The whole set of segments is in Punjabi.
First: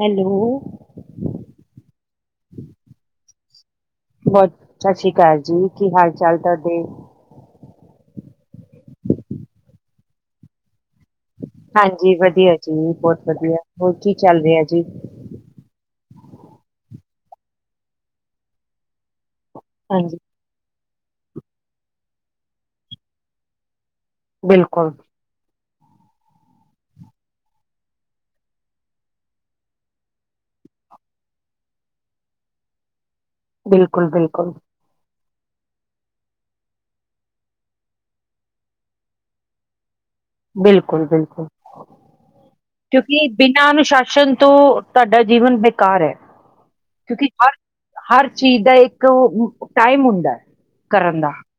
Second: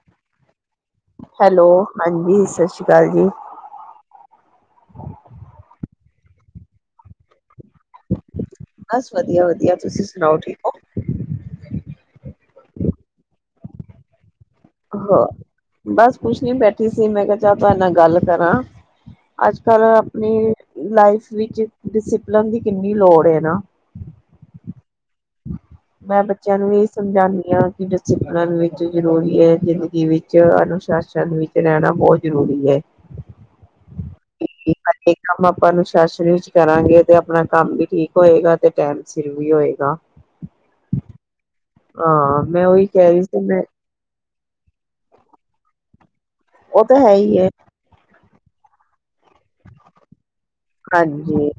ਹੈਲੋ। ਹੈਲੋ ਹਾਂਜੀ, ਸਤਿ ਸ਼੍ਰੀ ਅਕਾਲ ਜੀ। [unintelligible] ਸਤਿ ਸ੍ਰੀ ਅਕਾਲ ਜੀ, ਕੀ ਹਾਲ ਚਾਲ ਤੁਹਾਡੇ? ਬਸ, ਵਧੀਆ, ਵਧੀਆ ਤੁਸੀਂ ਸੁਣਾਓ ਠੀਕ ਹੋ? ਹਾਂਜੀ, ਵਧੀਆ ਜੀ ਬਹੁਤ ਵਧੀਆ, ਹੋਰ ਕੀ ਚੱਲ ਰਿਹਾ? ਜੀ? ਹਾਂ ਬਸ। ਕੁਛ ਨੀ ਬੈਠੀ ਸੀ ਮੈਂ ਕਿਹਾ ਚ ਤੁਹਾ ਨਾਲ ਗੱਲ ਕਰਾਂ। ਅੱਜ ਕੱਲ ਹਾਂਜੀ, ਅਪਨੀ ਲਾਈਫ ਵਿੱਚ ਡਿਸਿਪਲਨ ਦੀ ਕਿੰਨੀ ਲੋੜ ਏ ਨਾ। ਬਿਲਕੁਲ। ਮੈਂ ਬੱਚਿਆਂ ਨੂੰ ਇਹ ਸਮਝਾਨੀ ਆਂ ਕਿ ਡਿਸੀਪਲੀਨ [unintelligible] ਵਿੱਚ ਜ਼ਰੂਰੀ ਐ। ਜ਼ਿੰਦਗੀ ਵਿੱਚ, ਅਨੁਸ਼ਾਸਨ ਵਿੱਚ ਰਹਿਣਾ ਬਹੋਤ ਜ਼ਰੂਰੀ ਐ। ਬਿਲਕੁਲ, ਬਿਲਕੁਲ। ਹਰੇਕ ਕੰਮ ਆਪਾਂ ਅਨੁਸ਼ਾਸਨ ਵਿਚ ਕਰਾਂਗੇ ਤੇ ਆਪਣਾ ਕੰਮ ਵੀ ਠੀਕ ਹੋਏਗਾ ਤੇ ਟੈਮ ਸਿਰ ਵੀ ਹੋਏਗਾ। ਬਿਲਕੁਲ, ਬਿਲਕੁਲ। ਹਾਂ, ਮੈਂ ਉਹੀ ਕਹਿ ਰਹੀ ਕਿਉਂਕਿ ਸੀ ਮੈਂ ਬਿਨਾਂ ਅਨੁਸ਼ਾਸਨ ਤੋਂ ਤੁਹਾਡਾ ਜੀਵਨ ਬੇਕਾਰ ਐ। ਉਹ ਤਾਂ ਹੈ ਹੀ ਐ। ਚੀਜ਼ ਦਾ ਇੱਕ ਇੱਕ ਉਹ ਟਾਈਮ ਹੁੰਦਾ ਐ ਕਰਨ ਦਾ। ਹਾਂਜੀ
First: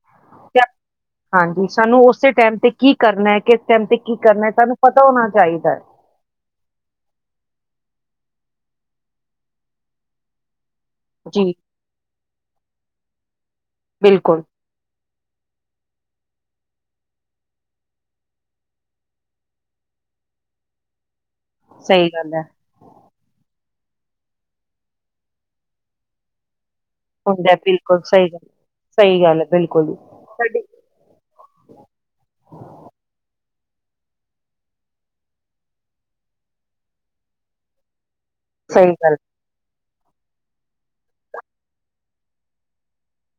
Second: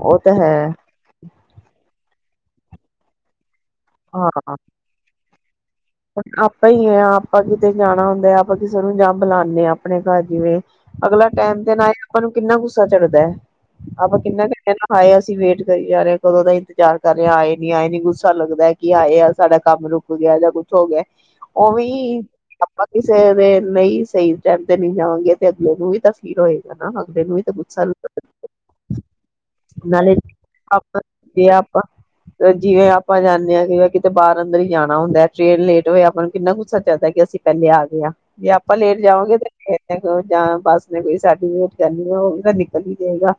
ਉਹ ਤਾਂ ਹੈ ਤੇ ਹਾਂਜੀ ਸਾਨੂੰ ਉਸੇ ਟਾਈਮ ਤੇ ਕੀ ਕਰਨਾ ਹੈ ਕਿ ਮ ਤੇ ਕੀ ਹਾਂ ਕਰਨਾ ਤੁਹਾਨੂੰ ਪਤਾ ਹੋਣਾ ਚਾਹੀਦਾ ਆਪਾਂ ਹੀ ਆ ਆਪਾਂ ਕਿਤੇ ਜਾਣਾ ਹੁੰਦਾ ਆਪਾਂ ਕਿਸੇ ਨੂੰ ਜਾਂ ਬੁਲਾਉਦੇ ਹਾਂ ਆਪਣੇ ਘਰ ਜਿਵੇਂ ਅਗਲਾ ਜੀ ਟਾਈਮ ਦੇ ਨਾਲ ਹੀ ਆਪਾਂ ਨੂੰ ਕਿੰਨਾ ਗੁੱਸਾ ਚੜਦਾ ਹੈ ਆਪਾਂ ਬਿਲਕੁਲ ਕਿੰਨਾ ਕੁ ਖਾਆ ਅਸੀਂ ਵੇਟ ਕਰੀ ਜਾ ਰਹੇਾਂ ਕਦੋਂ ਦਾ ਇੰਤਜ਼ਾਰ ਕਰ ਰ ਹਾਂ ਆਏੀ ਆਏ ਨੀ ਗੁੱਸਾ ਲੱਗਦਾ ਕੀ ਆਏ ਆ ਸਾਡਾ ਕੰਮ ਰੁਕ ਗਿਆ ਜਾਂ ਸ ਗਗੇ ਉਹ ਸਹੀ ਵੀ ਗੱਲ ਹੈ, ਆਪਾਂ ਕਿਸੇ ਦੇ ਨਹੀਂ ਸਹੀ ਟਾਈਮ ਤੇ ਨਹੀਂੀ ਜਾਵਾਂਗੇ ਤੇ ਅਗਲੇ ਨੂੰ ਵੀ ਤਾਂ ਫੀਲ ਹੋਏ ਅਗਲੇ ਨੂੰ ਵੀ ਹੁੰਦਾ ਤਾਂ ਹੈ, ਗੁੱਸਾ ਬਿਲਕੁਲ ਸਹੀ ਗੱਲ, ਸਹੀ ਗੱਲ ਹੈ ਬਿਲਕੁਲ। ਨਾਲੇ ਸਾਡੀ ਆਪਾਂ ਜਿਵੇਂ ਆਪਾਂ ਜਾਂਦੇ ਹਾਂ ਕਿਤੇ ਬਾਹਰ ਅੰਦਰ ਹੀ ਜਾਣਾ ਹੁੰਦਾ ਟ੍ਰੇਨ ਲੇਟ ਹੋਇਆ ਆਪਾਂ ਨੂੰ ਕਿੰਨਾ ਗੁੱਸਾ ਚੱਲਦਾ ਕਿ ਅਸੀਂ ਪਹਿਲੇ ਆ ਗਏਾਂ ਜੇ ਆਪਾਂ ਸਹੀ ਲੇਟ ਗੱਲ, ਜਾਵਓਗੇ ਤੇ ਜਾਂ ਬੱਸ ਨੇ ਕੋਈ ਸਰਟੀਫਕੇਟ ਕਰਨੀ ਤਾਂ ਨਿਕਲ ਹੀ ਜਾਏਗਾ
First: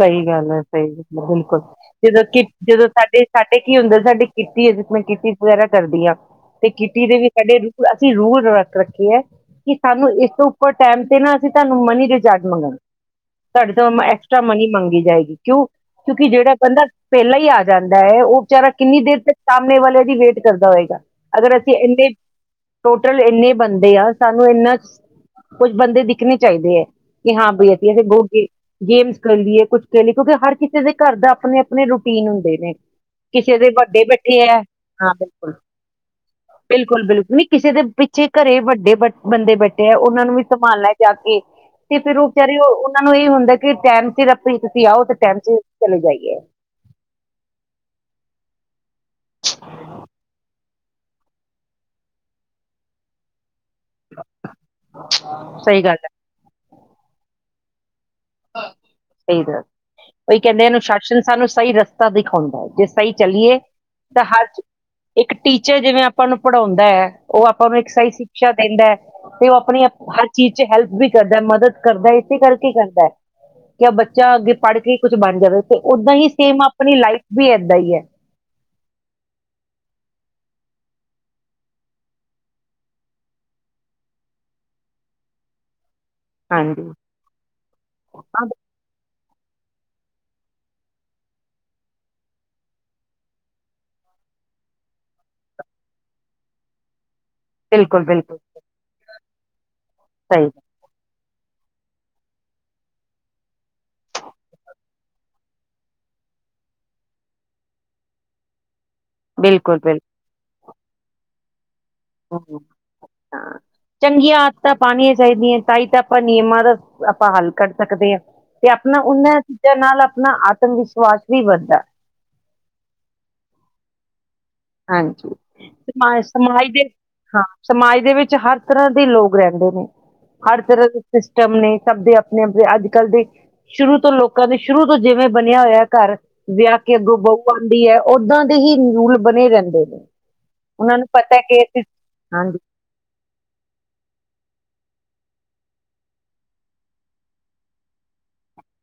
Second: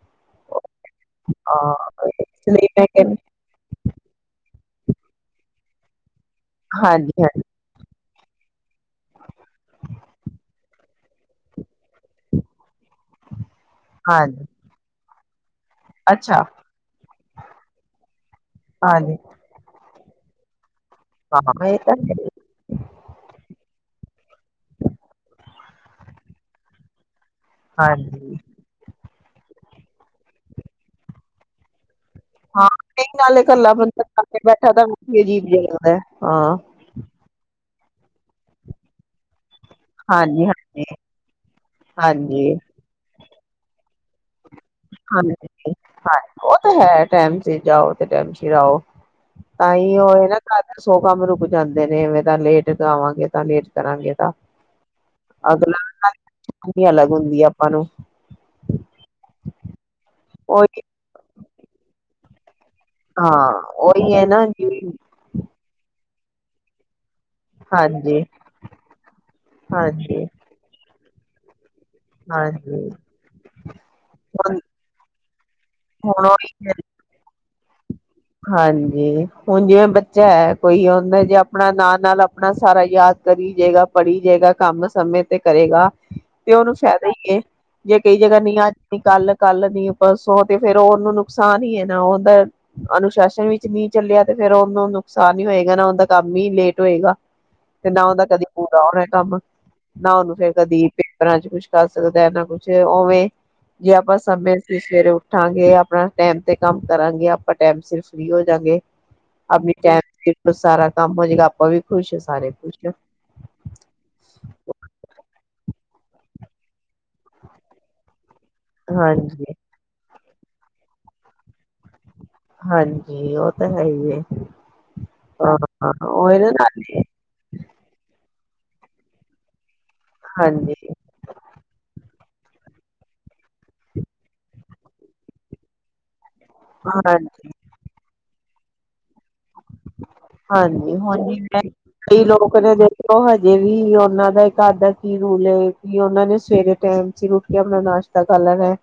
ਸਹੀ ਗੱਲ ਹੈ ਸਹੀ ਗੱਲ ਬਿਲਕੁਲ ਹਾਂ ਜਦੋਂ ਕਿ ਇਸ ਲਈ ਮੈਂ ਜਦੋਂ ਕਹਿੰਦੀ ਸਾਡੇ ਸਾਡੇ ਕੀ ਹੁੰਦਾ ਸਾਡੇ ਕਿੱ ਕੀਤੀ ਹੈ ਮੈਂ ਕਿ ਚਜ਼ ਵਗੈਰਾ ਕਰਦੀ ਹਾਂ ਤੇ ਕਿਟੀ ਦੇ ਹਾਂਜੀ ਵੀ ਹਾਂਜੀ ਸਾਡੇ ਰੂ ਰੂਲ ਰੱਖ ਰੱਖੇ ਹੈ ਕਿ ਸਾਨੂੰ ਇਸ ਤੋਂ ਉੱਪਰ ਟਾਈਮ ਤੇ ਨਾ ਅਸੀਂ ਤੁਹਾਨੂੰ ਮਨੀ ਦੇਜਾਰਡ ਮੰਗਣ ਤੁਹਾਡੇ ਤੋਂ ਐਕਸਟਰਾ ਹਾਂਜੀ ਮਨੀ ਮੰਗੀ ਜਾਏਗੀ ਕਿਉਂ ਕਿਉਂਕਿ ਅੱਛਾ ਜਿਹੜਾ ਪਦਰਦਾ ਪਹਿਲਾਂ ਹੀ ਆ ਜਾਂਦਾ ਹੈ ਉਹ ਵਿਚਾਰਾ ਕਿੰਨੀ ਹਾਂਜੀ ਦੇਰ ਤੱਕ ਸਾਹਮਣੇ ਵਾਲੇ ਦੀ ਵੇਟ ਕਰਦਾ ਹੋਏਗਾ ਅਗਰ ਹਾਂ ਅਸੀਂ ਇਹ ਤਾਂ ਇੰਨੇ ਹੈ ਟੋਟਲ ਇੰਨੇ ਬੰਦੇ ਆ ਸਾਨੂੰ ਇੰਨਾ ਕੁੱਝ ਬੰਦੇ ਦਿਖਣੇ ਚਾਹੀਦੇ ਹੈ ਕਿ ਹਾਂ ਬਈਆਆੇ ਬਹੁਤ ਹਾਂਜੀ ਗੇਮਸ ਕਰ ਲਈਏ ਕੁਛ ਕਹਿ ਲਈਏ ਕਿਉਂਕਿ ਹਰ ਕਿਸੇ ਦੇ ਘਰ ਦਾ ਆਪਣੇ ਆਪਣੇ ਰ ਤਨ ਹੁੰਦੇ ਹਾਂ ਨੇ ਨਹੀਂ ਨਾਲੇ ਕਿਸੇ ਦੇ ਇਕੱਲਾ ਬੰਦਾ ਵੱਡੇ ਕਰਕੇ ਬੈਠੇ ਹੈ ਬੈਠਾ ਤਾਂ ਹਾਂ ਵੀ ਅਜੀਬ ਬਿਲਕੁਲ ਜਿਹਾ ਲੱਗਦਾ ਹੈ ਹਾਂ ਬਿਲਕੁਲ ਬਿਲਕੁਲ ਨੀ ਕਿਸੇ ਦੇ ਪਿੱਛੇ ਘਰੇ ਵੱਡੇ ਬ ਬੰਦੇ ਬੈਠੇ ਉਹਨਾਂ ਨੂੰ ਵੀ ਹਾਂਜੀ ਸੰਭਾਲ ਹਾਂਜੀ ਲੈ ਜਾ ਕੇ ਤੇ ਫੇਿਰ ਉਹ ਹਾਂਜੀ ਵਿਚਾਰੇ ਉਹਨਾਂ ਨੂੰ ਇਹ ਹੁੰਦਾ ਕੀ ਚ ਤਿਰਪ ਹਾਂਜੀ ਉਹ ਤੇ ਹੈ ਟੈਮ ਸੀ ਜਾਓ ਤੇ ਟਮ ਓ ਤਾਂ ਹੀ ਉਹ ਇਹ ਨਾ ਘ ਸੌ ਕੰਮ ਰੁਕ ਜਾਂਦੇ ਨੇਵੇਂ ਤਾਂ ਲੇਟ ਆਵਾਂਗੇ ਤਾਂ ਲੇਟ ਕਰਾਂਗੇ ਤਾਂ ਸਹੀ ਗੱਲ ਹੈ ਅਗਲਾ ਅਲੱਗ ਹੁੰਦੀ ਆ ਪਰੋ [unintelligible] ਕੋਈ ਕਹਿੰਦੇ ਉਹੀ ਅਨੁਸ਼ਾਸਨ ਸਾਨੂੰ ਸਹੀ ਰਸਤਾ ਦੇ ਹੁੰਦਾ ਜਿਸ ਤਰ੍ਹਾਂ ਹਾਂ ਚੱਲੀਏ ਉਹੀ ਤਾਂ ਹੈ ਨਾ ਹਰ ਜੀ ਇੱਕ ਟੀਚਰ ਜਿਵੇਂਾਂ ਪਣਪੜ ਹੁੰਦਾ ਹੈ ਉਹ ਆਪਾਂ ਨੂੰ ਇੱਕ ਸਹੀ ਹਾਂਜੀ ਸ਼ਿਕਸ਼ਾ ਦਿੰਦਾ ਹੈ ਤੇ ਉਹ ਆਪਣੀ ਹਾਂਜੀ ਹਰ ਚੀਜ਼ ਚ ਹੈਲਪ ਵੀ ਕਰਦਦਾ ਮਦਦ ਕਰਦਾ ਇਸੇ ਕਰਕੇ ਹਾਂਜੀ ਕਰਦਾ ਬੱਚਾ ਅੱਗੇ ਹੁਣ ਪੜ੍ਹ ਕੇ ਹੀ ਕੁਛ ਬਣ ਜਾਵੇ ਤੇ ੱਦਾਂ ਹੁਣ ਹੀ ਸੇਮ ਉਹੀ ਆਪਣੀ ਲਾਈਫ ਵੀ ਏਦਾਂ ਹੀ ਹੈ ਹਾਂਜੀ ਹੁਣ ਜਿਵੇਂ ਬੱਚਾ ਹੈ ਕੋਈ ਉਹਦਾ ਜੇ ਆਪਣਾ ਨਾਲ ਨਾਲ ਆਪਣਾ ਸਾਰਾ ਯਾਦ ਕਰੀ ਜਾੇਗਾ ਪੜ੍ਹੀ ਜਾਏਗਾ ਕੰਮ ਸਮੇਂ ਤੇ ਕਰੇਗਾ ਤੇ ਉਹਨੂੰ ਹਾਂਜੀ ਫਾਇਦਾ ਹੀ ਹੈ ਜੇ ਕਈ ਜਗ੍ਹਾ ਹਾਂ, ਨੀ ਆਣੀ ਕੱਲ ਕੱਲ ਨੀ ਪਰਸੋਂ ਤੇ ਫੇਿਰ ਉਹਨੂੰ ਨੁਕਸਾਨ ਹੀ ਹੈ ਨਾ ਉਹਦਾ ਅਨੁਸ਼ਾਸਨ ਵਿੱਚ ਨ ਚੱਲਿਆ ਤੇ ਫੇਿਰ ਉਹਨੂੰ ਨੁਕਸਾਨ ਹੀ ਹੋਏਗਾ ਨਾ ਉਹਦਾ ਕੰਮ ਹੀ ਲੇਟ ਹੋਏਗਾ ਤੇ ਬਿਲਕੁਲ ਨਾ ਉਹਦਾ ਬਿਲਕੁਲ ਕਦੀ ਪੂਰਾ ਹੋਣਾ ਕੰਮ ਨਾ ਉਹਨੂੰ ਸਹੀ ਫੇਰ ਕਦੀ ਪਰਾਂ ਚ ਕੁਛ ਕਰ ਸਕਦਾ ਨਾ ਕੁਛ ਉਵੇਂ ਜੇ ਆਪਾਂ ਸਮੇਂ ਸਵੇਰੇ ਉੱਠਾਂਗੇ ਆਪਣਾ ਟੈਮ ਤੇ ਕੰਮ ਕਰਾਂਗੇ ਆਪਾਂ ਟਾਈਮ ਸਿਰ ਫ੍ਰਰੀ ਹੋ ਜਾਂਗੇ ਬਿਲਕੁਲ [unintelligible] ਸਾਰਾ ਕੰਮ ਹੋਜਏਗਾ ਆਪਾਂ ਵੀ ਖੁਸ਼ ਸਾਰੇ ਖੁਸ਼ ਚੰਗੀਆਂ ਆਦਾਂ ਪਾਣੀ ਚਾਹੀਦੀਆਂ ਤਾਂ ਹੀ ਤਾਂ ਆਪਾਂ ਨਿਯਮਾਂ ਦਾ ਆਪਾਂ ਹੱਲ ਕਰੱਢ ਸਕਦੇ ਹਾਂ ਤੇ ਆਪਣਾ ਉਹਨਾਂ ਹਾਂਜੀ। ਚੀਜ਼ਾਂ ਨਾਲ ਆਪਣਾ ਆਤਮ ਵਿਸ਼ਵਾਸ ਵੀ ਵੱਧਦਾ ਹਾਂਜੀ ਉਹ ਤਾਂ ਹੈ ਹੀ ਹਾਂਜੀ ਹਾਂ ਸਮਾ ਉਹੀ ਨਾ ਸਮਾਜ ਦੇ ਨਾਲੇ ਹਾਂ ਸਮਾਜ ਦੇ ਵਿੱਚ ਹਰ ਤਰ੍ਹਾਂ ਦੇ ਲੋਕ ਰਹਿੰਦੇ ਨੇ ਹਰ ਹਾਂਜੀ ਤਰ੍ਹਾਂ ਦੇ ਸਿਸਟਮ ਨੇ ਸਭ ਦੇ ਣੇ ਆਪਣੇ ਅੱਜ ਕੱਲ੍ਹ ਦੇ ਸ਼ੁਰੂ ਤੋਂ ਲੋਕਾਂ ਦੇ ਸ਼ੁਰੂ ਤੋਂ ਜਿਵੇਂ ਬਣਿਆ ਹੋਇਆ ਘਰ ਵਿਆਹ ਕੇ ਅੱਗੋਂ ਬਹੁ ਹਾਂਜੀ ਆਉਂਦੀ ਹੈ ਓਦਾਂ ਹੀ ਬਣੇ ਰਹਿੰਦੇ ਨੇ ਹਾਂਜੀ ਉਹਨਾਂ ਨੂੰ ਹੁਣ ਪਤਾ ਕਿ ਅਸੀਂ ਕਈ ਲੋਕ ਹਾਂਜੀ ਨੇ ਦੇਖਿਓ ਹਜੇ ਵੀ ਉਹਨਾਂ ਦਾ ਇੱਕ ਅੱਧ ਕੀ ਰੂਲੇ ਕੀ ਉਹਨਾਂ ਨੇ ਸਵੇਰੇ ਟਾਈਮ ਚ ਰੁਟੀ ਆਪਣਾ ਨਾਸ਼ਤਾ ਕਰ ਲੈਣਾ ਹੈ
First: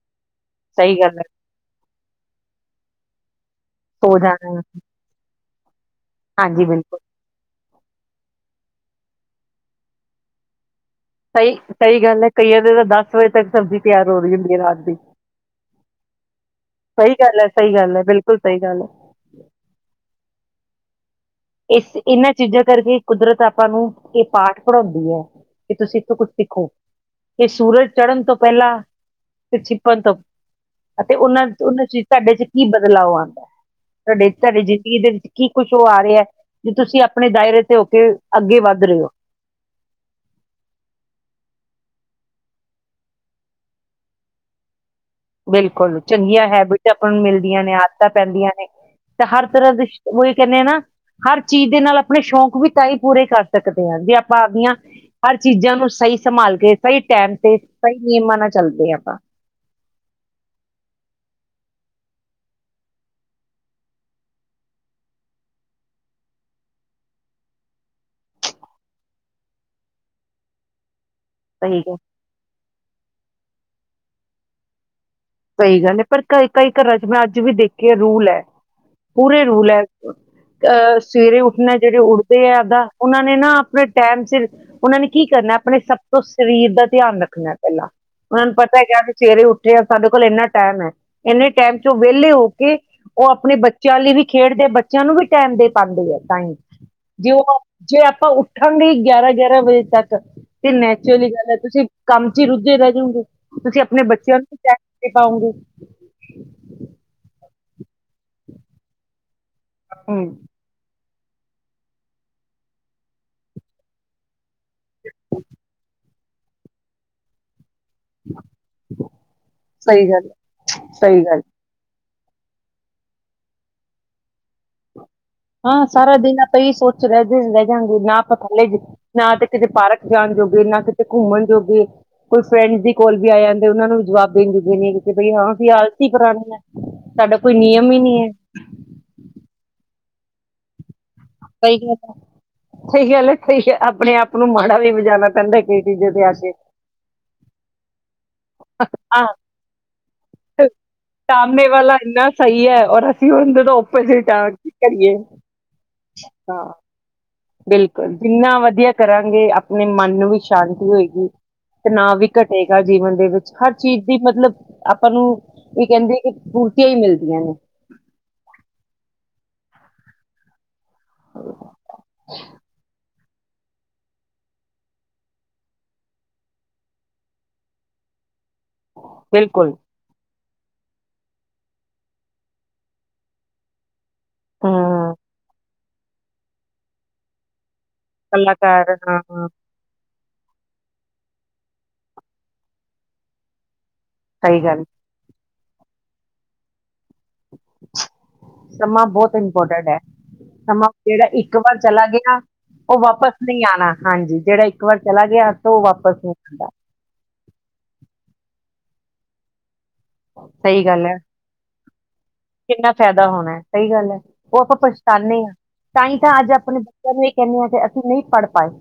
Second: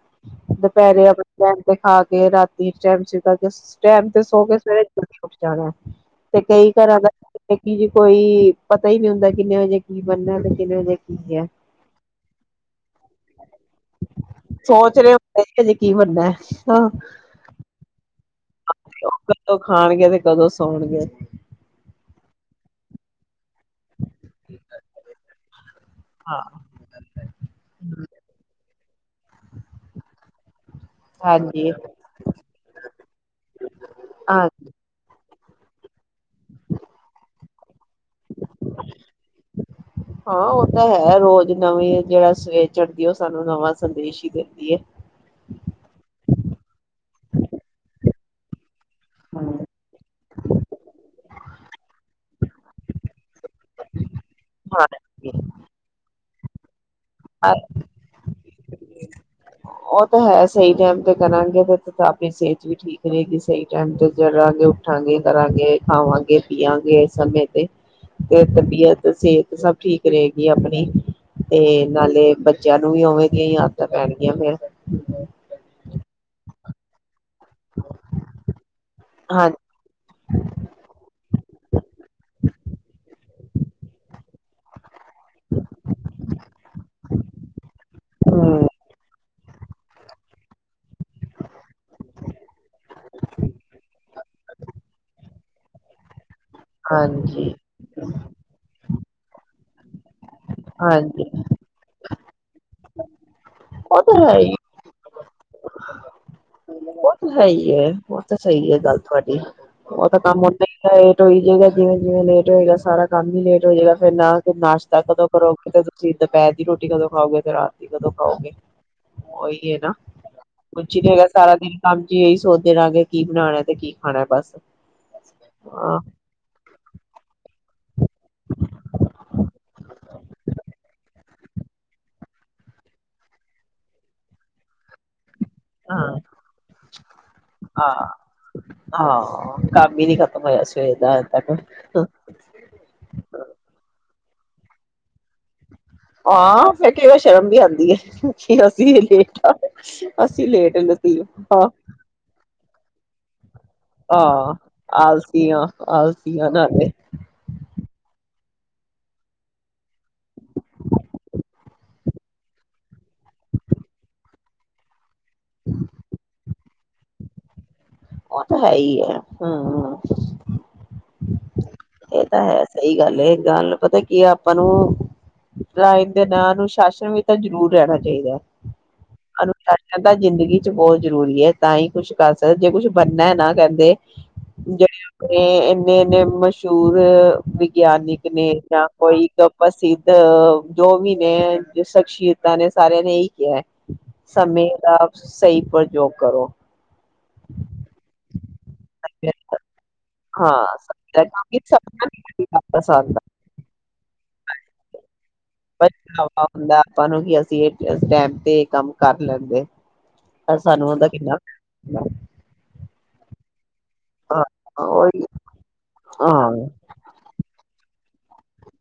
ਸਹੀ ਦੁਪਹਿਰੇ ਗੱਲ ਆਪ ਹੈ ਬ ਖਾ ਕੇ ਰਾਤੀ ਟਾਈਮ ਚ ਟਾਈਮ ਤੇ ਸੋ ਕੇ ਸਵੇਰੇ ਜਾਣਾ ਤੇ ਹਾਂਜੀ ਕਈ ਬਿਲਕੁਲ ਘਰਾਂ ਦਾ ਜੀ ਕੋਈ ਪਤਾ ਹੀ ਨਹੀਂੀ ਹੁੰਦਾ ਕਿੰਨੇ ਵਜੇ ਕੀ ਬਣਨਾ ਤੇ ਕਿੰਨੇ ਵਜੇ ਕੀ ਹੈ ਸਹੀ ਸਹੀ ਗੱਲ ਹੈ ਕਈਆਂ ਦੇ ਤਾਂ ਦਸ ਵਜੇ ਤੱਕ ਸਬਜ਼ੀ ਤਿਆਰ ਹੋ ਰਹੀ ਹੁੰਦੀ ਹੈ ਰਾਤ ਦੀ ਸੋਚ ਰਹੇ ਹੁੰਦੇ ਹਜੇ ਕੀ ਬਣਨਾ ਹੈ, ਹਾਂ ਸਹੀ ਗੱਲ ਹੈ ਸਹੀ ਗੱਲ ਹੈ ਬਿਲਕੁਲ ਸਹੀ ਗੱਲ ਹੈ ਉਹ ਕਦੋਂ ਖਾਣਗੇ ਤੇ ਕਦੋਂ ਸੌਣਗੇ ਇਸ ਇਹਨਾਂ ਚੀਜ਼ਾਂ ਕਰਕੇ ਕੁਦਰਤ ਆਪਾਂ ਨੂੰ ਇਹ ਪਾਠ ਪੜ੍ਹਾਉਂਦੀ ਹੈ ਕਿ ਤੁਸੀਂ ਇੱਥੋਂ ਕੁਛ ਸਿੱਖੋ ਇਹ ਸੂਰਜ ਚੜ੍ਹਨ ਤੋਂ ਪਹਿਲਾਂ ਤੇ ਛਿਪਣ ਤੋਂ ਅਤੇ ਉਹਨਾਂ ਹਾਂਜੀ ਉਹਨਾਂ ਚ ਤੁਹਾਡੇ ਚ ਕੀ ਬਦਲਾਵ ਆਉਂਦਾ ਤੁਹਾਡੇ ਹਾਂ ਤੁਹਾਡੀ ਜ਼ਿੰਦਗੀ ਦੇ ਵਿੱਚ ਕੀ ਕੁੱਛ ਉਹ ਆ ਰਿਹਾ ਜ ਤੁਸੀਂ ਆਪਣੇ ਦਾਇਰੇ ਤੇ ਹੋ ਕੇ ਅੱਗੇ ਵੱਧ ਰਹੇ ਹੋ ਹਾਂ ਉਹ ਤਾਂ ਹੈ ਰੋਜ਼ ਨਵੀਂ ਜਿਹੜਾ ਸਵੇਰ ਚੜਦੀ ਉਹ ਸਾਨੂੰ ਨਵਾਂ ਸੰਦੇਸ਼ ਹੀ ਦਿੰਦੀ ਹੈ ਬਿਲਕੁਲ ਚੰਗੀਆਂ ਹੈਬਿਟ ਆਪਾਂ ਨੂੰ ਮਿਲਦੀਆਂ ਨੇ ਆਦਤਾਂ ਪੈਂਦੀਆਂ ਨੇ ਤਾਂ ਹਰ ਹਾਂ ਤਰ੍ਹਾਂ ਦੇ ਇਹ ਕਹਿੰਦੇ ਹ ਨਾ ਹਰ ਚੀਜ਼ ਦੇ ਨਾਲ ਆਪਣੇ ਸ਼ੌਕ ਵੀ ਤਾਂ ਹੀ ਪੂਰੇ ਕਰ ਸਕਦੇ ਹਾਂ ਜੇ ਆਪਾਂ ਆਪਦੀਆਂ ਹਰ ਚੀਜ਼ਾਂ ਨੂੰ ਸਹੀ ਸੰਭਾਲ ਕੇਏ ਸਹੀ ਟਾਈਮ ਤੇ ਸਹੀ ਨਿਯਮਾਂ ਨਾਲ ਚੱਲਦੇ ਹ ਆਪਾਂ ਉਹ ਤਾਂ ਹੈ ਸਹੀ ਟਾਈਮ ਤੇ ਕਰਾਂਗੇ ਤੇ ਤਾਂ ਆਪਣੀ ਸਿਹਤ ਵੀ ਠੀਕ ਰਹੇਗੀ ਸਹੀ ਟਾਈਮ ਤੇ ਜੜਾਂਗੇ ਉੱਠਾਂਗੇ ਕਰਰਾਂਗੇ ਖਾਵਾਂਗੇ ਪੀਵਾਂਗੇ ਇਸ ਸਮੇਂ ਤੇ ਤੇ ਤਬੀਅਤ ਸਿਹਤ ਸਭ ਠੀਕ ਰਹੇਗੀ ਆਪਣੀ ਤੇ ਸਹੀਕ ਹੈ ਨਾਲੇ ਬੱਚਿਆਂ ਨੂੰ ਵੀ ਉਵੇਂ ਦੀ ਹੀ ਆਦਤਾਂ ਪੈਣਗੀਆਂ ਫੇਿਰ ਸਹੀ ਗੱਲ ਹੈ ਪਰ ਕਈ ਕਈ ਘਰਾਂ ਚ ਮੈਂ ਅੱਜ ਵੀ ਦੇਖੀ ਰੂਲ ਹੈ ਪੂਰੇ ਹਾਂਜੀ। ਰੂਲ ਹੈ ਅਹ ਸਵੇਰੇ ਉੱਠਣਾ ਜਿਹੜੇ ਉੱਠਦੇ ਹੈ ਇੱਦਾਂ ਉਹਨਾਂ ਨੇ ਨਾ ਆਪਣੇ ਟੈਮਸ ਉਹਨਾਂ ਨੇ ਕੀ ਕਰਨਾ ਆਪਣੇ ਸਭ ਤੋਂ ਸਰੀਰ ਦਾ ਧਿਆਨ ਰੱਖਣਾ ਪਹਿਲਾਂ ਉਹਨਾਂ ਨੂੰ ਪਤਾ ਹੈ ਕਿਸੀਂ ਸਵੇਰੇ ਉੱਠੇ ਹ ਇੰਨਾ ਟਾਈਮ ਹੈ ਇੰਨੇ ਟਾਈਮ ਚੋਂ ਵਿਹਲੇ ਹੋ ਕੇ ਉਹ ਆਪਣੇ ਬੱਚਿਆਂ ਲਈ ਵੀ ਖੇਡਦੇ ਬੱਚਿਆਂ ਨੂੰ ਵੀ ਟਾਈਮ ਦੇ ਪਾਉਂਦੇ ਹੈ ਤਾਂ ਹੀ ਜ ਹਾਂਜੀ ਉਹ ਜੇ ਆਪਾਂ ਉੱਠਣ ਲਈ ਗਿਆਰਾਂ ਗਿਆਰਾਂ ਵਜੇ ਤੱਕ ਤੇ ਨੈਚੁਰਲੀ ਹਾਂਜੀ ਗੱਲ ਹੈ ਤੁਸੀਂ ਕੰਮ ਚ ਹੀ ਰੁੱਝੇ ਰ ਗੇ [unintelligible] ਤੁਸੀਂ ਉਹ ਆਪਣੇ ਤਾਂ ਬੱਚਿਆਂ ਹੈ ਹੀ ਨੂੰ ਚੈ [unintelligible] ਪਾਉਂਗੀ ਉਹ ਤੇ ਹੈ ਹੀ ਹੈ ਉਹ ਤੇ ਸਹੀ ਹੈ ਗੱਲ ਤੁਹਾਡੀ ਉਹ ਤਾਂ ਹਮ ਕੰਮ ਹੁੰਦਾ [unintelligible] ਲੇਟ ਹੋਈ ਜਾਏਗਾ ਜਿਵੇਂ ਜਿਵੇਂ ਲੇਟ ਹੋਏਗਾ ਸਾਰਾ ਕੰਮ ਹੀ ਲੇਟ ਹੋ ਜਾਵੇਗਾ ਫਿਰ ਨਾ [unintelligible] ਨਾਸ਼ਤਾ ਕਦੋਂ ਕਰੋ ਕਿਤੇ ਤੁਸੀਂ ਦੁਪਹਿਰ ਦੀ ਰੋਟੀ ਕਦੋਂ ਖਾਓਗੇ ਫ ਰਾਤ [unintelligible] ਕਦੋਂ ਖਾਓਗੇ ਉਹੀ ਹੈ ਨਾ ਸਹੀ ਗੱਲ ਕੁਛ ਹੈ ਹੀ ਨਹੀਂ ਸਹੀ ਹੈਗਾ ਗੱਲ ਸਾਰਾ ਦਿਨ ਹਜੀ [unintelligible] ਇਹੀ ਸੋਚਦੇ ਰਹਗੇ ਕੀ ਬਣਾਉਣਾ ਤੇ ਕੀ ਖਾਣਾ ਬਸ ਹਾਂ ਸਾਰਾ ਦਿਨ ਆਪਾਂ ਹੀ ਸੋਚ ਰਹਿਦੇ ਰਹਿ ਜਾਂਗੇ ਨਾ ਆਪਾਂ ਥੱਲੇ ਨਾ ਤੇ ਕਿਤੇ ਪਾਰਕ ਜਾਣ ਜੋਗੇ ਨਾ ਕਿਤੇ ਘੁੰਮਣ ਜੋਗੇ ਕੋਈ ਫਰੈਂਡਸ ਦੀ ਕੋਲ ਵੀ ਆ ਜਾਂਦੇ ਉਹਨਾਂ ਨੂੰ ਵੀ ਜਵਾਬ ਦੇਣ ਜੋਗੇ ਨਹੀਂ ਕਿ ਬਈ ਹਾਂ ਵੀ ਆਲਤੀ ਹਾਂ ਪੁਰਾਣੀ ਹੈ ਸਾਡਾ ਕੋਈ ਨਿਯਮ ਹੀ ਨੀ ਹੈ ਵੀ ਨੀ ਖਤਮ ਹੋਇਆ ਸਵੇਰ ਦਾ ਤੱਕ ਸਹੀ ਗੱਲ ਸਹੀ ਗੱਲ ਹੈ ਸਹੀ ਆਪਣੇ ਆਪ ਉਹ ਨੂੰ ਮਾੜਾ ਵੀ ਬਜਾ ਲ ਹਾਂ ਫ ਕਈ ਵਾਰ ਸ਼ਰਮ ਵੀ ਆਉਂਦੀ ਹੈ ਅਸੀਂ ਹਾਂ ਲੇਟ ਆ ਅਸੀਂ ਲੇਟ ਲਤੀਫ ਹਾਂ ਹ ਜਾਂਦੇ [unintelligible] ਹਾਂ ਆਲਸੀ ਆ ਆਲ ਹਾਂ ਨਾਦੇ [unintelligible] ਬਿਲਕੁਲ ਜਿੰਨਾ ਵਧੀਆ ਕਰਾਂਗੇ ਆਪਣੇ ਮਨ ਨੂੰ ਵੀ ਸ਼ਾਂਤੀ ਹੋਏਗੀ ਤਣਾਅ ਵੀ ਘਟੇਗਾ ਜੀਵਨ ਦੇ ਵਿੱਚ ਹਰ ਚੀਜ਼ ਦੀ ਮਤਲਬ ਅ ਆਪਾਂ ਨੂੰ ਇਹ ਕਹਿੰਦੇ ਕਿ ਕ ਮਿਲਦੀਆਂ ਨੇ ਉਹ ਤਾਂ ਹੈ ਹੀ ਹੈ ਹਮਮ ਇਹ ਤਾਂ ਹੈ ਸਹੀ ਗੱਲ ਏ ਗੱਲ ਨੂੰ ਪਤਾ ਕੀ ਹੈ ਆਪਾਂ ਨੂੰਾਈਣ [unintelligible] ਦੇ ਨਾਂ ਅਨੁਸ਼ਾਸਨ ਵੀ ਤਾਂ ਜ਼ਰੂਰ ਰਹਿਣਾ ਚਾਹੀਦਾ ਬਿਲਕੁਲ ਅਨੁਸ਼ਾਸ਼ਨ ਤਾਂ ਜ਼ਿੰਦਗੀ ਬਹੁਤ ਜ਼ਰੂਰੀ ਹੈ ਤਾਂ ਹੀ ਕੁਛ ਕਰ ਸਕ ਜੇ ਕੁਛ ਬਣਨਾ ਹੈ ਨਾ ਕਹਿੰਦੇ ਜ ਹੂੰ ਆਪਣੇ ਮ [unintelligible] ਚੋੂਰ [unintelligible] ਵਿਗਿਆਨਿਕ ਨੇ ਜਾਂ ਕਲਾਕਾਰ ਹਾਂ ਕੋਈ ਇੱਕ ਹਾਂ, ਪ੍ਰਸਿੱਧ ਅ ਜੋ ਵੀ ਨੇ ਸ਼ਖਸੀਅਤਾਂ ਨੇ ਸਾਰਿਆਂ ਨੇ ਇ ਕਿਹਾ ਸਹੀ ਸਮੇ ਗੱਲ ਦਾ ਸਹੀ ਪਰ ਜੋਕ ਕਰੋ ਸਮਾਂ ਬਹੁਤ ਇੰਪੋਰਟੈਂਟ ਹੈ ਹਾਂ, ਸਮਾਂ ਸਭ ਜਿਹੜਾ ਇੱਕ ਕਿਉਂਕਿ ਵਾਰ ਸਭ ਚਲਾ ਦਾ ਗਿਆ ਨੀ ਕੰਮ ਉਹ ਪਸੰਦ ਵਾਪਿਸ ਨਹੀਂ ਆਉਣਾ ਹਾਂਜੀ ਜਿਹੜਾ ਇੱਕ ਵਾਰ ਚ ਲੱਗ ਗਿਆ ਤਾਂ ਉਹ ਵਾਪਸ ਨਹੀਂ ਬਚਵਾ ਆਂਦਾ ਹੁੰਦਾ ਆਪਾਂ ਨੂੰ ਕਿ ਅਸੀਂ ਇਹ ਟਮ ਤੇ ਕੰਮ ਕਰ ਲੈਂਦੇ ਪਰ ਸਹੀ ਸਾਨੂੰ ਗੱਲ ਉਹਦਾ ਹੈ ਕਿੰਨਾ ਹਾਂ, ਕਿੰਨਾ ਫਾਇਦਾ ਹੋਣਾ ਸਹੀ ਗੱਲ ਹੈ ਉਹ ਆਪਾਂ ਹਾਂ, ਉਹੀ ਪਛਤਾਾਨਦੇ ਹਾਂ ਤਾਂ ਹੀ ਤਾਂ ਅੱਜ ਹਾਂ, ਆਪਣੇ ਬੱਚਿਆਂ ਨੂੰ ਇਹ ਕਹਿੰਦੇ ਹਾਂ ਕਿ ਨਹੀਂ ਪੜ ਪਏ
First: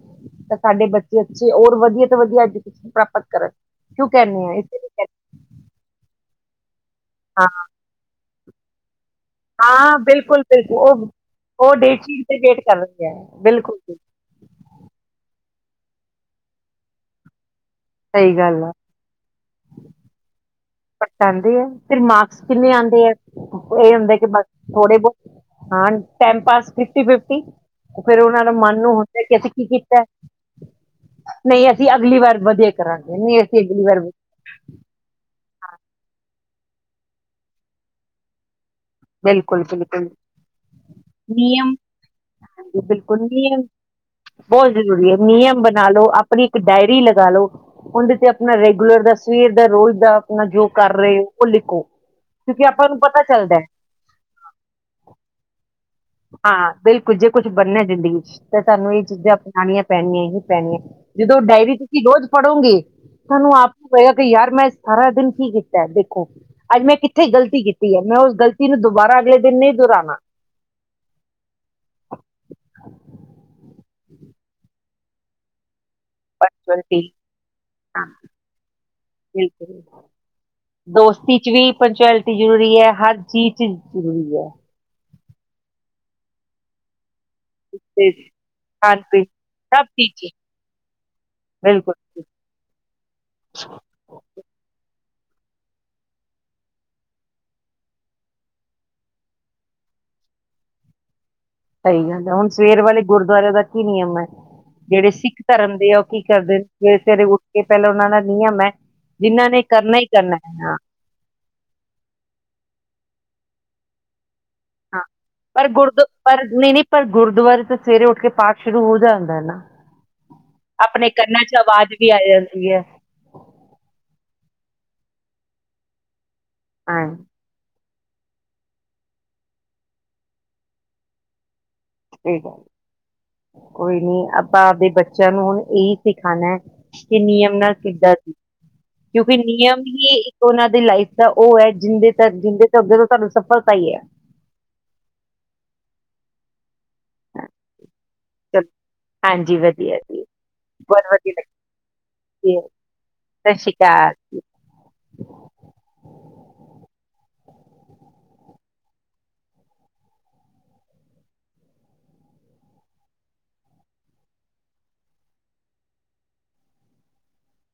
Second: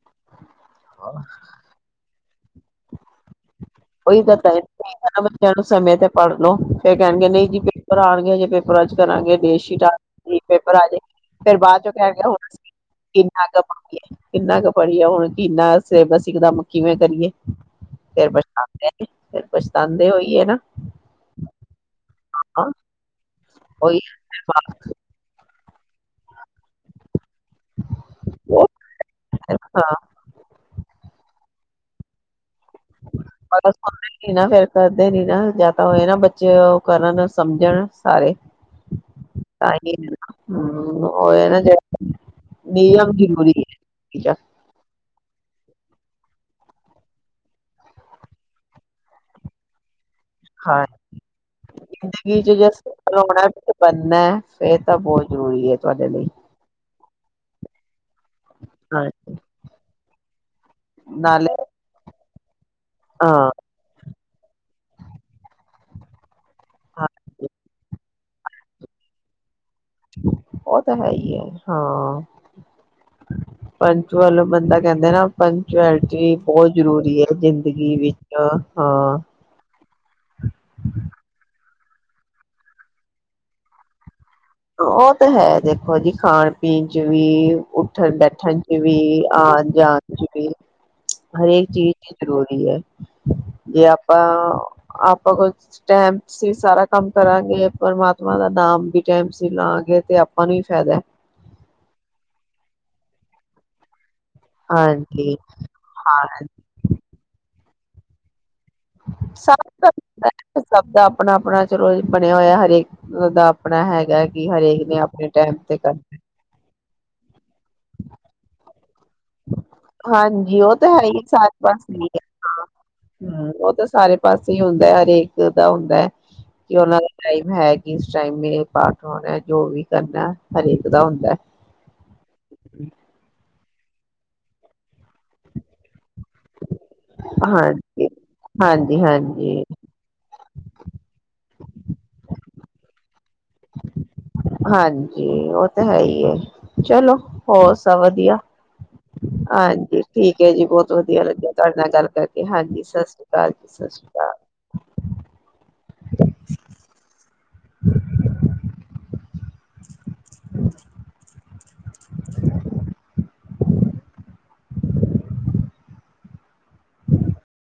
ਸਾਡੇ ਬੱਚੇ ਅੱਚੇ ਹੋਰ ਵਧੀਆ ਵਧੀਆ ਐਜੂਕੇਸ਼ਨ ਪ੍ਰਾਪਤ ਕਰਨ ਕਿਉਂ ਉਹੀ ਕਹਿੰਦੇ ਤਾਂਤਾ ਆ ਇਸ ਲਈ ਕਹਿੰਦੇ ਬੱਚਿਆਂ ਨੂੰ ਸਮੇਂ ਤੇ ਪੜ੍ਹਨ ਫ ਕਹਿਣਗੇ ਹਾਂ ਨਹੀਂ ਜੀ ਪੇਪਰ ਆਉਣ ਗਿਆ ਜੇ [unintelligible] ਕਰਾਂਗੇ ਡੇਟ ਸ਼ੀ ਹਾਂ ਬਿਲਕੁਲ ਪੇਪਰ ਬਿਲਕੁਲ ਆ ਜਾੇ ਫਰ ਉਹ ਉਹ ਬਾਅਦ ਚ ਡੇਟ ਕਹਿਣ ਸ਼ੀਟ ਗਿਆ ਤੇ ਹੁਣ ਵੇਟ ਕਰ ਰਹੀ ਹੈ ਕਿੰਨਾ ਕੁ ਬਿਲਕੁਲ ਜੀ, ਪੜੀਏ ਕਿੰਨਾ ਕੁ ਪੜੀਏ ਹੁਣ ਕਿੰਨਾ ਸੇਬ ਸਿੱਖਦਾਮ ਕਿਵੇਂ ਕਰੀਏ ਸਹੀ ਗੱਲ ਆ ਫਿਰ ਪਛਤਾਉਂਦੇ ਹੋਈਏ ਨਾ ਪਰਸਾਂਉਦੀ ਆ ਫਿਰ ਮਾਰਕਸ ਹਾਂ ਕਿੰਨੇ ਆਉਂਦੇ ਆ ਇਹ ਉਹੀ ਹੁੰਦਾ ਕਿ ਬ ਥੋੜੇ ਬਹੁਤ ਹਾਂ ਟਾਈਮ ਪਾਸ ਕੀਤੀ ਵੀ ਫੇਿਰ ਉਹਨਾਂ ਦਾ ਮਨ ਨੂੰ ਹਦਾ ਕਿ ਅਸੀਂ ਕੀ ਹਾਂ ਕੀਤਾ ਨਹੀਂ ਅਸੀਂ ਅਗਲੀ ਵਾਰ ਵਧੀਆ ਕਰਾਂਗੇ ਨਹੀਂ ਅਸੀਂ ਅਗਲੀ ਵਾਰ ਸੁਣਦੇ ਨੀ ਨਾ ਫੇਰ ਕਰਦੇ ਨੀ ਨਾ ਤਾਂ ਹੋਏ ਨਾ ਬੱਚੇ ਉਹ ਕਰਨ ਸਮਝਣ ਸਾਰੇ ਬਿਲਕੁਲ ਤਾਂ ਬਿਲਕੁਲ ਹਮ ਉਹ ਨਾ ਨਿਯਮ ਜਿਹੜਾ ਨਿਯਮ ਜ਼ਰੂਰੀ ਹੈ ਬਹੁਤ ਜ਼ਰੂਰੀ ਹੈ ਨਿਯਮ ਬਣਾ ਲਓ ਆਪਣੀ ਇੱਕ ਡਾਇਰੀ ਲਗਾ ਲਓ ਉਹਦੇ ਤੇ ਆਪਣਾ ਰੈਗੂਲਰ ਦਾ ਸਵੇਰ ਦਾ ਰੋਜ਼ ਦਾ ਆਪ ਜੋ ਹਾਂ ਕਰ ਰਹੇ ਉਹ ਲਿਖੋ ਕਿਉਂਕਿ ਆਪਾਂ ਨੂੰ ਪਤਾ ਚੱਲਦਾ ਹੈ ਬੰਨਾ ਫਿਰਰ ਤਾਂ ਬਹੁਤ ਜ਼ਰੂਰੀ ਹੈ ਤੁਹਾਡੇ ਲਈ ਬੰਨੇ ਜ਼ਿੰਦਗੀ ਤੇ ਤੁਹਾਨੂੰ ਇਹ ਚੀਜ਼ਾਂ ਹਾਂਜੀ ਅਪਉਣੀਆਂ ਪੈਣੀਆਂ ਹੀ ਪੈਣੀਆਂ ਜਦੋਂ ਨਾਲੇ ਡਾਇਰੀ ਤੁਸੀਂ ਰੋਜ਼ ਪੜੂੰਗੀ ਹਾਂ ਤੁਹਾਨੂੰ ਆਪ ਹੀ ਪਏਗਾ ਕਿ ਯਾਰ ਮੈਂ ਸਾਰਾ ਦਿਨ ਕੀ ਕੀਤਾ ਦੇਖੋ ਅੱਜ ਮੈਂ ਕਿੱਥੇ ਹਾਂਜੀ ਗਲਤੀ ਕੀਤੀ ਹੈ ਮੈਂ ਉਸ ਤ ਨੂੰ ਦੁਬਾਰਾ ਅਗਲੇ ਦਿਨ ਨੇ ਉਹ ਤਾਂ ਹੈ ਹੀ ਹੈ ਹਾਂ ਪੰਚ ਵੱਲੋਂ ਬੰਦਾ ਕਹਿੰਦੇ ਨਾ ਪੰਚ ਬਹੁਤ ਜ਼ਰੂਰੀ ਹੈ ਜ਼ਿੰਦਗੀ ਵਿੱਚ ਹਾਂ ਬਿਲਕੁਲ ਦੋਸਤੀ ਚ ਵੀ ਪੰਚੁਐਲਿਟੀ ਜ਼ਰੂਰੀ ਹੈ ਹਰ ਚੀਜ਼ ਚ ਜ਼ਰੂਰੀ ਹੈ ਉਹ ਤਾਂ ਹੈ ਦੇਖੋ ਜੀ ਖਾਣ ਪੀਣ ਚ ਵੀ ਤੇ ਉੱਠਣ ਬੈਠਣ ਚ ਵੀ ਖਾਣ ਪੀਣ ਆਉਣ ਸਭ ਚੀਜ਼ ਜਾਣ ਚ ਵੀ ਹਰੇਕ ਬਿਲਕੁਲ ਚੀਜ਼ ਜ਼ਰੂਰੀ ਹੈ ਜੇ ਆਪਾਂ ਆਪਾਂ ਕੁਝ ਸਟੈਂਪ ਸੀ ਸਾਰਾ ਕੰਮ ਕਰਾਂਗੇ ਪਰਮਾਤਮਾ ਦਾ ਨਾਮ ਵੀ ਟਾਈਮਸੀ ਲਾਗੇ ਤੇ ਆਪਾਂ ਨੂੰ ਹੀ ਫਾਇਦਾ ਸਹੀ ਗੱਲ ਹੈ ਹੁਣ ਸਵੇਰ ਵਾਲੇ ਗੁਰਦੁਆਰਰੇ ਦਾ ਕੀ ਨਿਯਮ ਹੈ ਜਿਹੜੇ ਸਿੱਖ ਹਾਂਜੀ ਧਰਮ ਦੇ ਆ ਉਹ ਕੀ ਕਰਦੇਰੇ ਕਿ ਪਹਿਲਾਂ ਉਹਨਾਂ ਦਾ ਨਿਯਮ ਹੈ ਜਿਨ੍ਹਾਂ ਨੇ ਸਭ ਕਰਨਾ ਹੀ ਕਰਨਾ ਹੈ ਹਾਂ ਸਭ ਦਾ ਆਪਣਾ ਆਪਣਾ ਚਲੋ ਬਣਿਆ ਹੋਇਆ ਹਰੇਕ ਦਾ ਆਪਣਾ ਹੈਗਾ ਹਰੇਕ ਨੇ ਹਾਂ ਆਪਣੇ ਟੈਮ ਪਰ ਤੇ ਗੁਰਦ ਕਰਨਾ ਪਰ ਨਹੀਂ ਨਹੀਂ ਪਰ ਗੁਰਦੁਆਰੇ ਤੋਂ ਸਵੇਰੇ ਉੱਠ ਕੇ ਪਾਕ ਸ਼ੁਰੂ ਹੋ ਜਾ ਹਾਂਜੀ ਉਹ ਤਾਂ ਹੈ ਹੀ ਕੰਨਾਂ ਸਾਰੇ ਚ ਆਵਾਜ਼ ਪਾਸੇ ਵੀ ਹੈ ਆ ਜਾਂਦੀ ਹੈ ਹਮ ਉਹ ਤਾਂ ਸਾਰੇ ਪਾਸੇ ਹੁੰਦਾ ਹਰੇਕ ਦਾ ਹੁੰਦਾ ਹੈ ਕਿ ਉਹਨਾਂ ਹਾਂ ਦਾ ਟਾਈਮ ਹੈ ਇਸ ਟਾਈਮ ਮੇ ਪਾਠ ਹੋਣਾ ਜੋ ਵੀ ਕਰਨਾ ਹਰੇਕ ਦਾ ਹੁੰਦਾ ਹੈ ਠੀਕ ਹੈ ਕੋਈ ਨੀ ਆਪਾਂ ਆਪਦੇ ਬੱਚਿਆਂ ਨੂੰ ਹੁਣ ਇ ਸਿਖਾਉਣਾ ਹੈ ਕਿ ਨਿਯਮ ਨਾਲ ਹਾਂਜੀ ਕਿੱਦਾਂ ਸੀ ਹਾਂਜੀ ਕਿਉਂਕਿ ਹਾਂਜੀ ਨਿਯਮ ਹੀ ਉਹਨਾਂ ਦੀ ਲਾਈਫ ਦਾ ਉਹ ਹੈ ਜਿੰਦੇ ਤੱਕ ਜਿੰਦੇ ਤੋਂ ਅੱਗੇ ਤੋਂ ਸਾਨੂੰ ਸਫਲਤਾ ਹੀ ਹੈ ਹਾਂਜੀ ਉਹ ਤਾਂ ਹੈ ਹੀ ਚਲੋ ਹੋਰ ਸਭ ਵਧੀਆ ਚਲੋ ਵਧੀਆ ਹਾਂਜੀ ਜੀ ਠੀਕ ਹੈ ਜੀ ਬਹੁਤ ਵਧੀਆ ਲੱਗਿਆ ਤੁਹਾਡੇ ਨਾਲ ਗੱਲ ਕਰਕੇ ਲੱਗੀ ਹਾਂਜੀ ਸਤਿ ਸ੍ਰੀ ਅਕਾਲ ਜੀ ਸਤਿ ਸ਼੍ਰੀ ਅਕਾਲ [unintelligible]